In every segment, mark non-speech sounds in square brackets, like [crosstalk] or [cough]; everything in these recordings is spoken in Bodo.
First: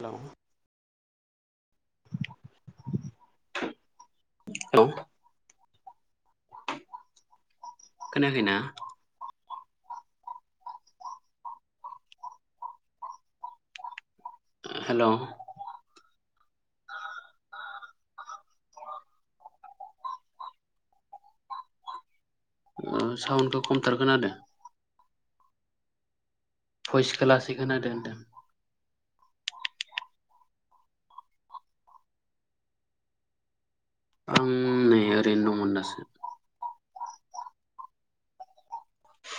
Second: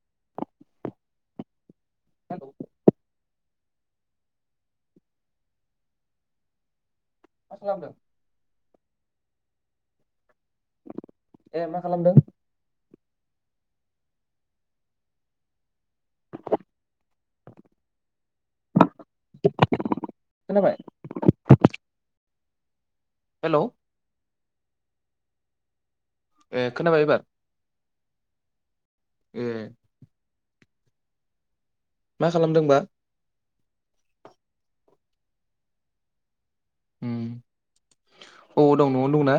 हेलौ? हेलौ। औ। मा खालामदों खोनायाखैना? ए मा खालामदों? हेलौ। खोनाबाय? ओ हेल' साउडखौ खमथार खोनादो‌‌। ए खोनाबाय एबार पयसखो लासोयखोनादो होनदों। ए। मा खालामदोंबा? आं नै ओरैनो दंमोन दासो। उम औ दं न'आवनो दंना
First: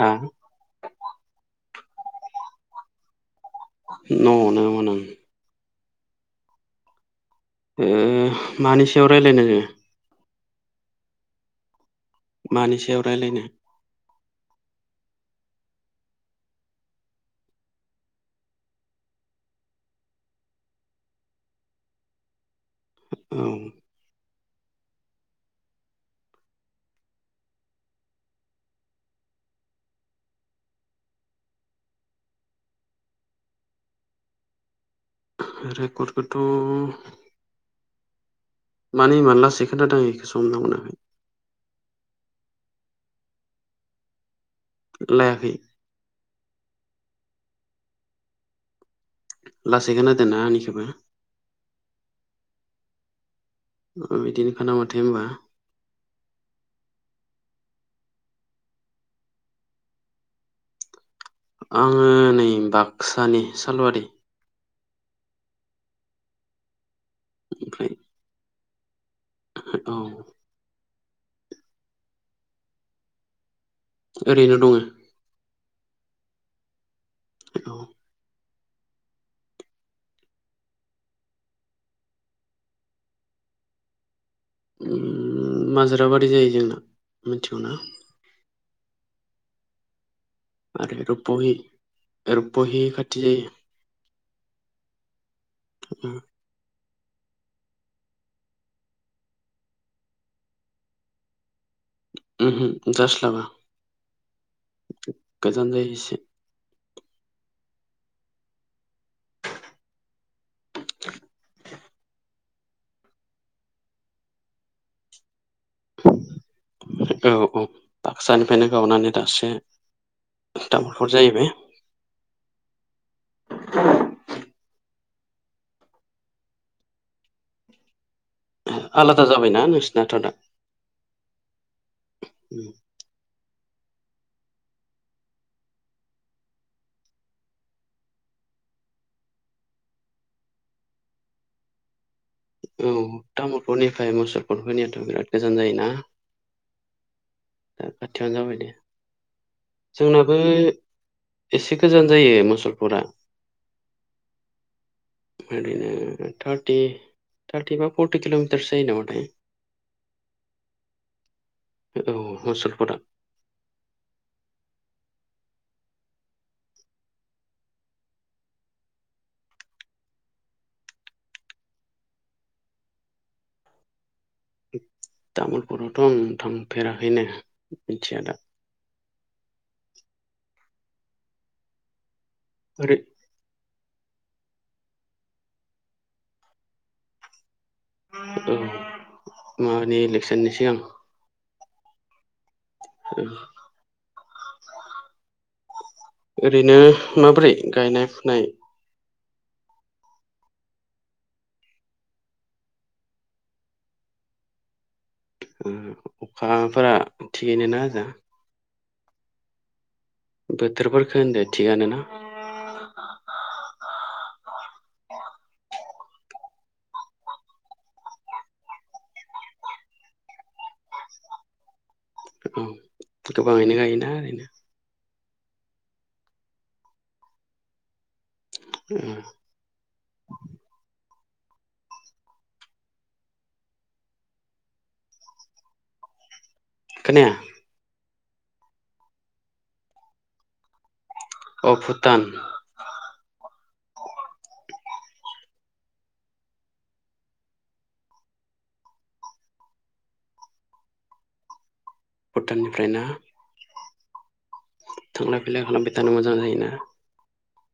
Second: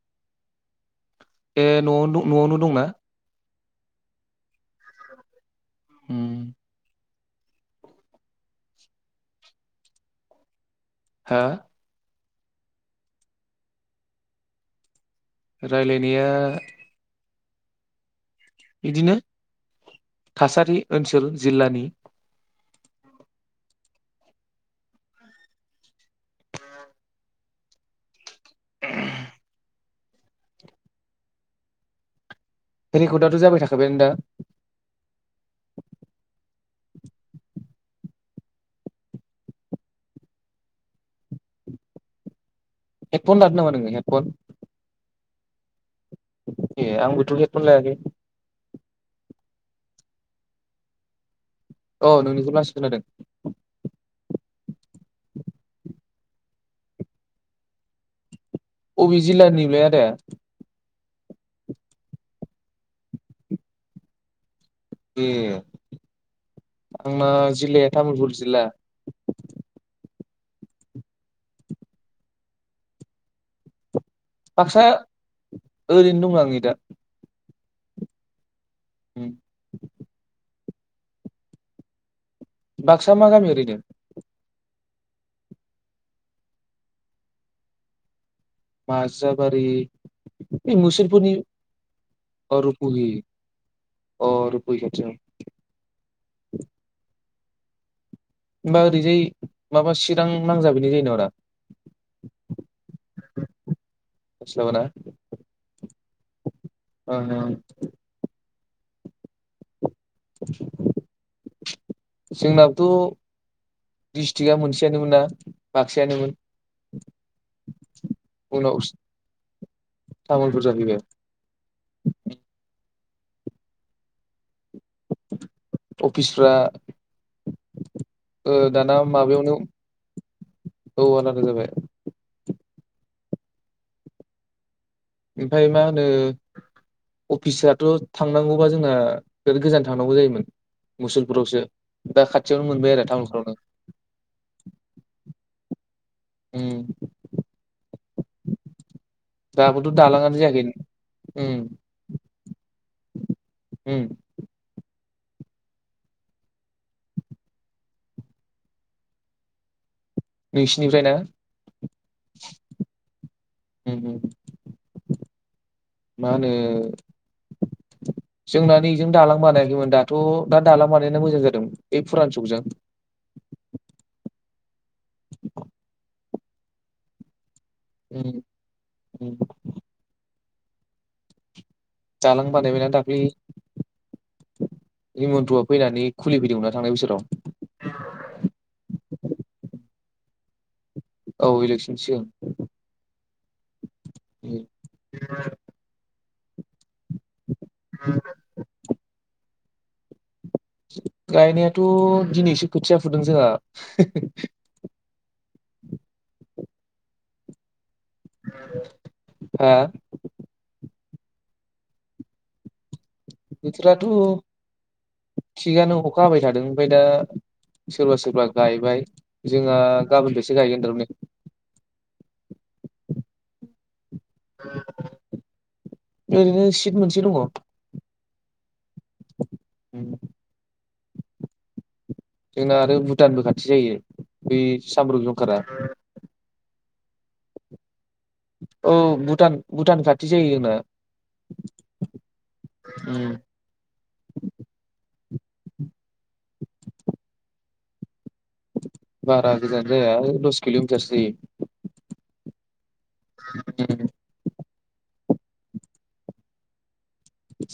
हा? ए न'आव द न'आवनो दंना? न'आव नोमोन आं। हम। ए मानि सायाव रायलायनो नो जोङो? हा? मानि सायाव राय्लायनो? राय्लायनाया यिदिनो थासारि ओनसोल जिल्लानि। औ। रेकर्डआथ' दाथ' जाबाय थाखाबायानो दा? रेकर्डखौथ' [inaudible] मानि यिमान लासैखोनादों यिखौसो हमना मोनाखै। हेदफन लादों नामा नोङो हेदफन? लायाखै। ए आंबोथ' हेदफन लायाखै। लासै खोनादो ना आंनिखौबो? अ नोंनिखौ लासै खोनादों। ओ बिदिनो खोनाबाय थायो होनबा‌। ओबे जिल्लानिमोनलाय आदाया? आङो नै बाक्सानि सालबारि। ए आंना ओमफ्राय जिल्लाया तामुलपुर जिल्ला। [unintelligible] ओरैनो दङो। बाक्सा ओरैनो दं आङो दा। औ। उम। बाक्सा मा गामि ओरैनो? ओम माजोराबारि जायो जोंना मिथिगौना? माजाबारि, बे आरो मुसलपुरनि रुपहि अ रुपहि। खाथि जायो अ रुपहि खाथियाव। ओम। होमबा ओरैजाय माबा चिरां नांजाब हैनाय जायो नामाब्रा? उमहु जास्लाबा। नोंस्लाबाना गोजान जायो एसे। [inaudible] [inaudible] जोंनाबोथ' डिस्ट्रिकआ मोनसेयानोमोन ना बाक्सायानोमोन? औ औ बाक्सानिफ्रायनो उनाव गावनानै दासो तामुलपुर जाहैबाय तामुलफुर जाहैबाय। [inaudible] अफिसफ्रा ओ दाना आलादा माबायावनो जाबायना नोंसिनाथ' दा औ आलादा जाबाय। ओमफाय मा होनो अफिसाथ' थांनांगौबा जोंना बिराद गोजान थांनांगौ जायोमोन। मुसलपुरावसो दा खा औ तामुलपुरनिफ्राय मुसलपुर फैनायाथ' बिराद गोजान जायोना? उम [inaudible] खाथियावनो जाबाय दे। दाबोथ' जोंनाबो दालाङानो जायाखै उम एसे गोजान जायो मसल उम। ओरैनो थारथि थारथि बा फर्टि किल'मिटारसो जायो नामा थाय। नोंसिनिफ्राय ना औ मुसलपुरा। हुम हुम। मा होनो जोंना नै एजों दालां बानायाखैमोन दाथ' दा दालां बानायना मोजां जादों मोन ओइ फुरान चकजों [inaudible] तामुलपुरावथ' आं थांफेराखैनो। मिथिया दा उम उम। दालां बानायबायना ओरै दाल्खै। हिमन्त आ फैनानै खुलिफैदोंमोनना थांनाय बोसोराव। औ मानि इलेकसननि सिगां। औ इलेकसन सिगां। उम। ओरैनो माबोरै गायनाय फुनाय? गायनायाथ' दिनैसो खोथिया फुदों जोंहा। ओ अखाफोरा थिगैनो ना होजों? हा? बोथोरफोरखो होनदो थिगानोना? बोथोराथ' थिगानो अखा हाबाय थादों ओमफाय दा सोरबा-सोरबा गायबाय जोंहा गाबोननिफायसो गायगोन थारमाने। औ गोबाङैनो गायोना ओरैनो? ओरैनो सिट मोनसे दङ। ए। [unintelligible] जोंना आरो भुटानबो खाथि जायो बै सामब्रुप जंखारा। खोनाया। औ भुटान भुटान खाथि जायो जोंना। अह भुटान। [inaudible] बारा गोजान जाया दस किल'मिटार सो जायो। भुटाननिफ्रायना? उम। थांलाय फैलाय खालामबाय थानो मोजां जायोना?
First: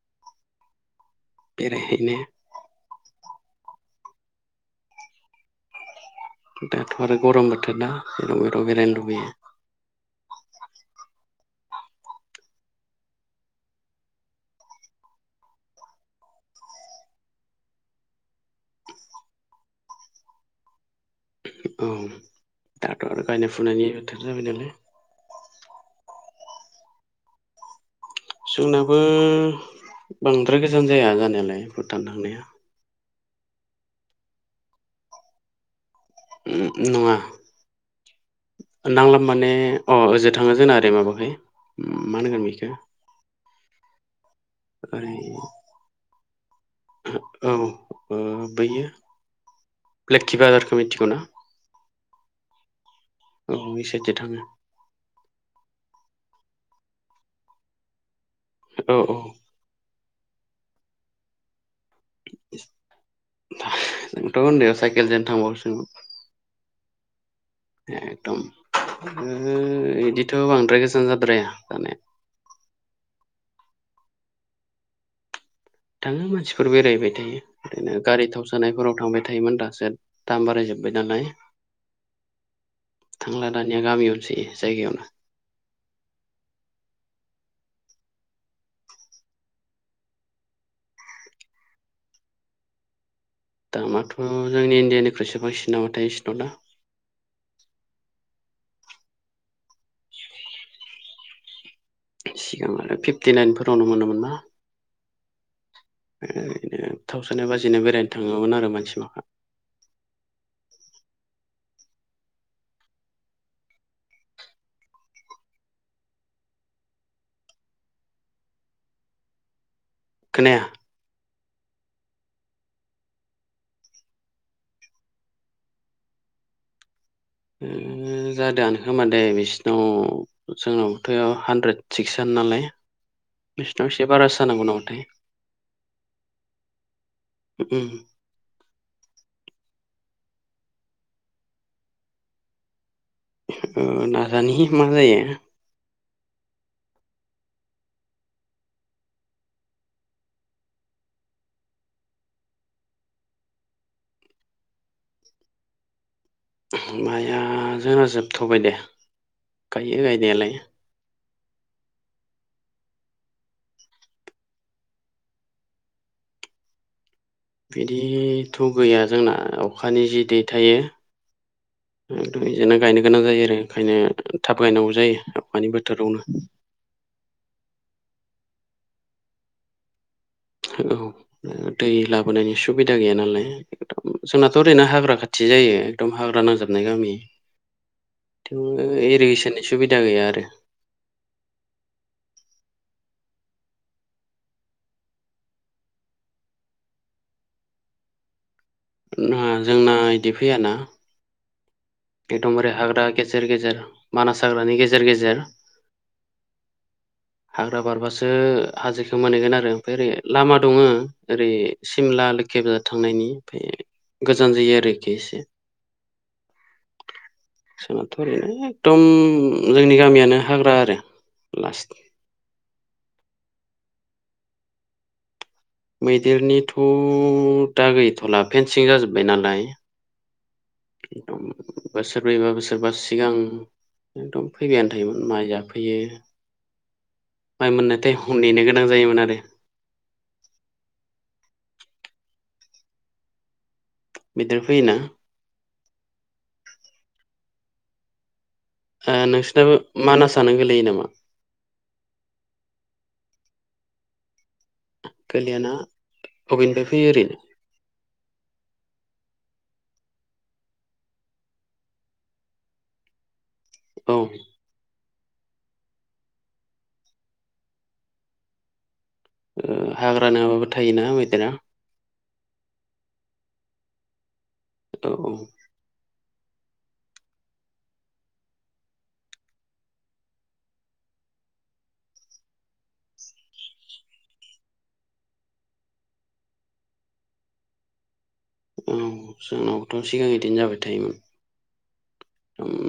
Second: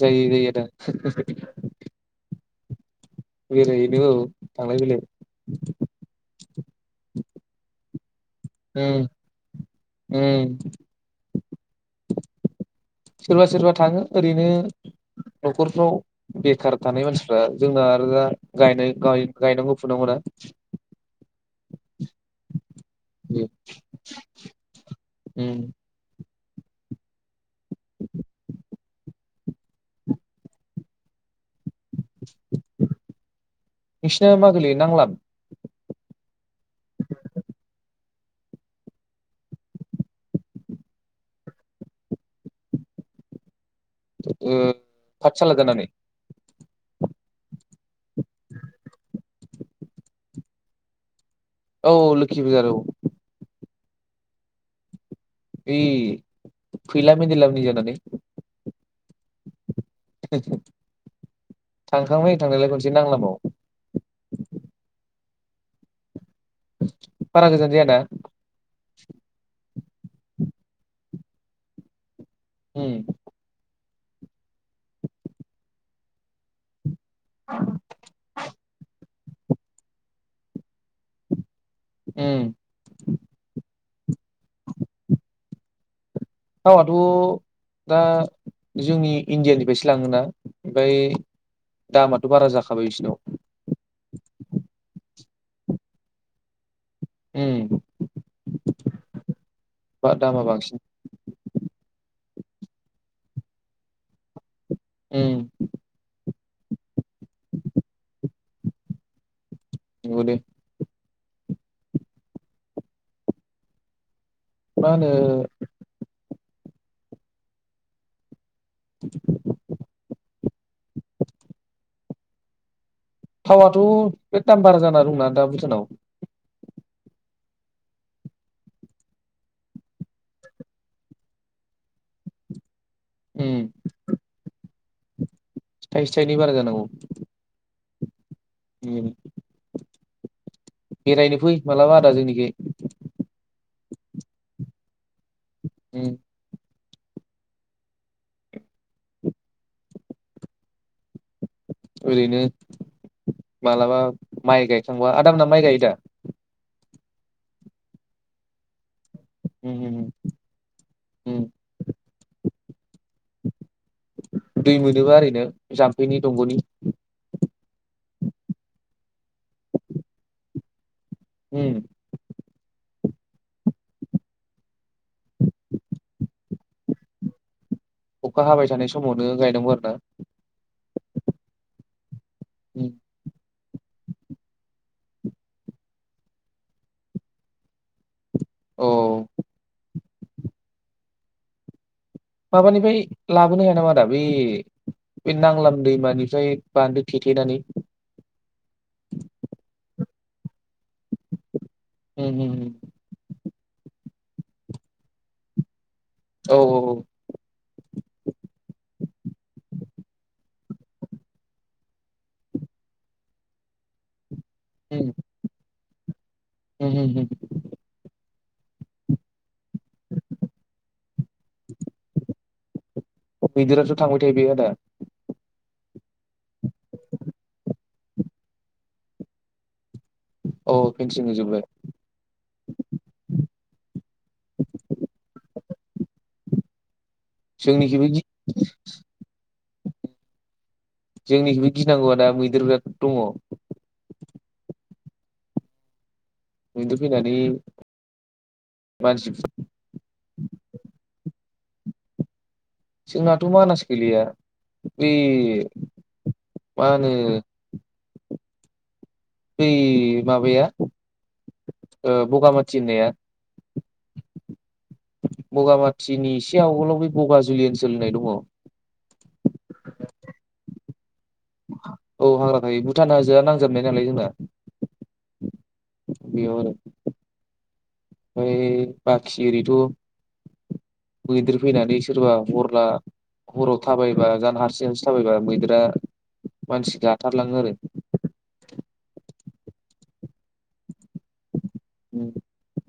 जायो जायो आदा। बेरायहैनो ओरैनो औ थांलाय फैलाय। नोंबोथ' बेरायनो उम लुबैयो? उम। सोरबा सोरबा थाङो ओरैनो न'खरफ्राव बेख औ उम जोंनाबो नोंसिना मागोलैयो नांलाब ओ नङा नांलाम माने अ ओजों थाङो जोंना ओरै माबाखै मानहोनगोन बिखो ओ पाठसाला जानानै औ ओ बैयो लोक्षि बाजारखौ मिथिगौना औ ओ लोखि बुजार औ औ इ साइद दों थाङो ओइ फैला मेन्देला मोननि जानानै औ औ साइदजों थांखांबाय थांनायआलाय खनसे नांलाम आव थांबावगोसो बारा गोजान जाया दा ओ इदिथ बांद्राय गोजान जाद्राया जानाया ओम थाङो मानसिफोर बेरायहैबाय थायो ओरैनो गारि थाव सानायफोराव थांबाय थायोमोन दासो दाम बाराय जोबबाय नालाय ओम गामियावनो सोयो जायगायावनो थाव आथ दा जोंनि इण्डियानिफ्रायसो लाङोना ओमफ्राय दामाथ बारा जाखाबाय बिसिनाव दामाथ जोंनि इण्डियानिख्रुइसो बांसिन नामाथाय बिसिनाव दा ओम बा दामा बांसिन सिगां आरो फिफ्टि नाइन फोरावनो मोनोमोन ना ओम ओरैनो थाव सानाय बाजैनो बेरायनो थाङोमोन आरो मानसि माखा बुं दे मा होनो खोनाया थाव आथ बे दाम बारा जाना दंना दा भुटानाव ओम जादोंआनो खोमा दे बिसिनाव जोंनावथ हानद्रेद सिक्सआनो नालाय उम बिसनाव एसे बारासो जानांगौ नामाथाय थाइसे थाइनै बारा जानांगौ ओम बेरायनो फै मालाबा आदा जोंनिखै ओ नाजानि मा जायो ओम ओरैनो मालाबा माइ गायखांबा आदामोना माइ गायो दा माया जोंना जोबथबाय दे उम उम गायो गायनायालाय उम दै मोनोबा ओरैनो जाम्फैनि दंग नि बिदिथ गैया जोंना अखानि जि दै थायो उम बिदिनो गायनो गोनां जायो आरो ओंखायनो थाब गायनांगौ जायो हानि बोथोरावनो अखा हाबाय थानाय समावनो गायनांगौ आरो ना। औ दै लाबोनायनि उम सुबिदा गैया नालाय एम जोंनाथ' ओरैनो हाग्रा खाथि जायो एकदम हाग्रा नांजाबनाय गामि उ औ इरिगेसननि सुबिदा गैया आरो। माबानिफ्राय लाबोनो हाया नामा आदा बे बे नांलाम दैमानिफ्राय बान्दो थेथेनानै जोंना बिदि फैयाना उम उम उम एकदमबारे हाग्रा गेजेर गेजेर मानास हाग्रानि गेजेर गेजेर औ औ हाग्रा बारबासो हाजोखौ मोनहैगोन आरो ओमफ्राय ओरै लामा दङ ओरै सिमला लोखि बाजार थांनायनि ओमफ्राय गोजान जायो आरो इखि एसे हु हु। जोंनाथ' ओरैनो एकदम जोंनि गामियानो हाग्रा आरो लास्ट मैदेराथ' थांबाय थायो बे आदा मैदेरनिथ' दा गैथ'ला फेनसिं जाजोब्बाय नालाय अ फेनसिं होजोबबाय बोसोरब्रैबा बोसोरबा सिगां एकदम फैबायानो थायोमोन माइ जाफैयो माइ मोननाय जोंनिखिबो गि- ताइमाव नेनो गोनां जायोमोन आरो। जोंनिखौबो गिनांगौआ दा मैदेर बिराद दङ। मैदेर फैयोना। मैदेर फैनानै ओ मानसि नोंसिनाबो मानासानो गोलैयो नामा? जोंनाथ' मानास गैलिया बै गोलैया ना अबेनिफ्राय मा फैयो होनो ओरैनो बै माबाया बगामाथि होननाया। औ। बगामाथिनि एसे आवगोलाव बे बगाजुलि ओनसोल होननाय दङ। हाग्रा नङाबाबो थायोना मैदेरा औ हाग्रााखायो भुटान हाजोआ नांजाबनाय नालाय जोंना। औ औ। बेयाव आरो ओमफ्राय बाखि एओरिथ' मैदेर फैनानै सोरबा हरला हराव थाबायबा जान हारसिं हारसिं थाबायबा मैदेरा मानसि गाथारलाङो आरो। औ जोंनावथ' सिगां बिदिनो जाबाय थायोमोन। उ।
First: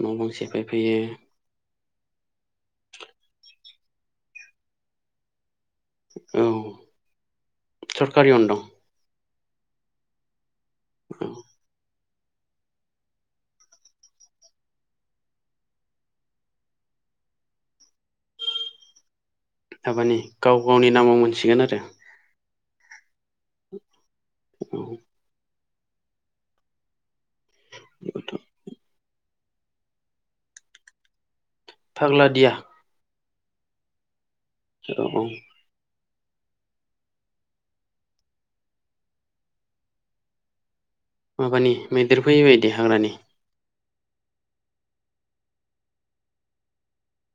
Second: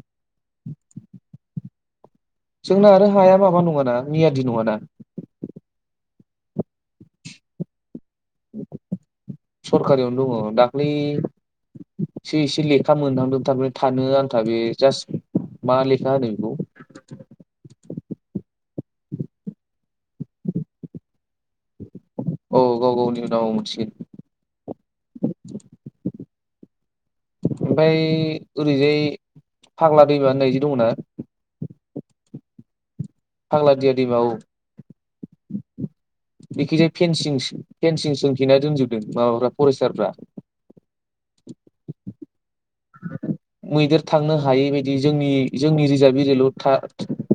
न' बां सेफायफैयो। जोंना आरो हाया माबा नङाना मियादि नङाना औ सरकारियावनो दं। सरखारियावनो दङ दाख्लै औ एसे एसे लेखा मोनहांदों थारमाने थानो आंथा बे जास्ट मा लेखा बेखौ थाबानि गाव गावनि नामाव मोनसिगोन आरो। औ गाव गावनि नामाव मोनसिगोन। औ [unintelligible] ओमफ्राय औ ओरैजाय फाग्ला दैम होननाय इदि दङना? फाग्ला दिया। फाग्ला दिया दैमा औ। औ बेखैजाय फेनसिं फेंसिंग सोंथेना दोनजोबदों माबाफ्रा फरेस्टारफ्रा। माबानि मैदेर फैयो बायदि हाग्रानि। मैदेर थांनो हायै बायदि जोंनि जोंनि रिजार्भ एरिया'ल' था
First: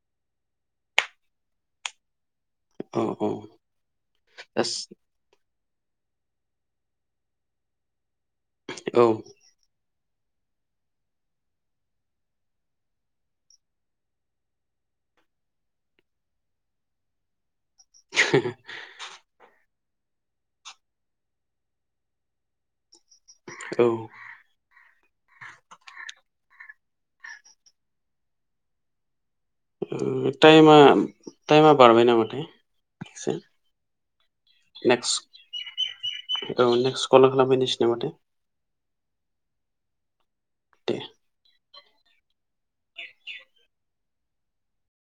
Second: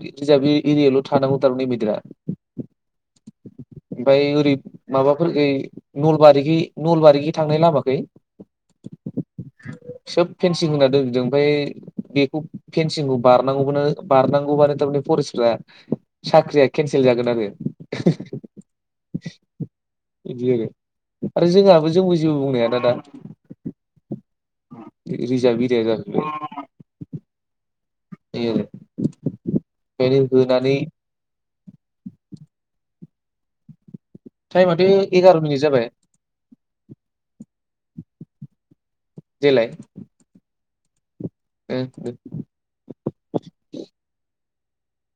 रिजार्भ एरियल' था [unintelligible] औ औ। ओमफाय ओरै दास माबाफोरखै नलबारिखै नलबारिखै थांनाय लामाखै। औ। सोब फेनसिं होना दोनजोबदों ओमफाय बेखौ फेनसिंखौ बारनांगौबानो बारनांगौबानो थारमाने फरेसफ्रा साख्रिया केन्सेल जागोन आरो। [unintelligible] बिदि आरो आरो जोंहाबो जोंबो जेबो बुंनो हाया दादा। औ। रिजाब एरिया जागोन बे। एयो बेनो होनानै तायमा बारबाय नामाथाय एसे। टाइमाथ' एगार' मिनिट जाबाय नेक्सत औ नेक्सत कल खालामफिन्नोसै नामा थाय। देलाय। दे। [unintelligible]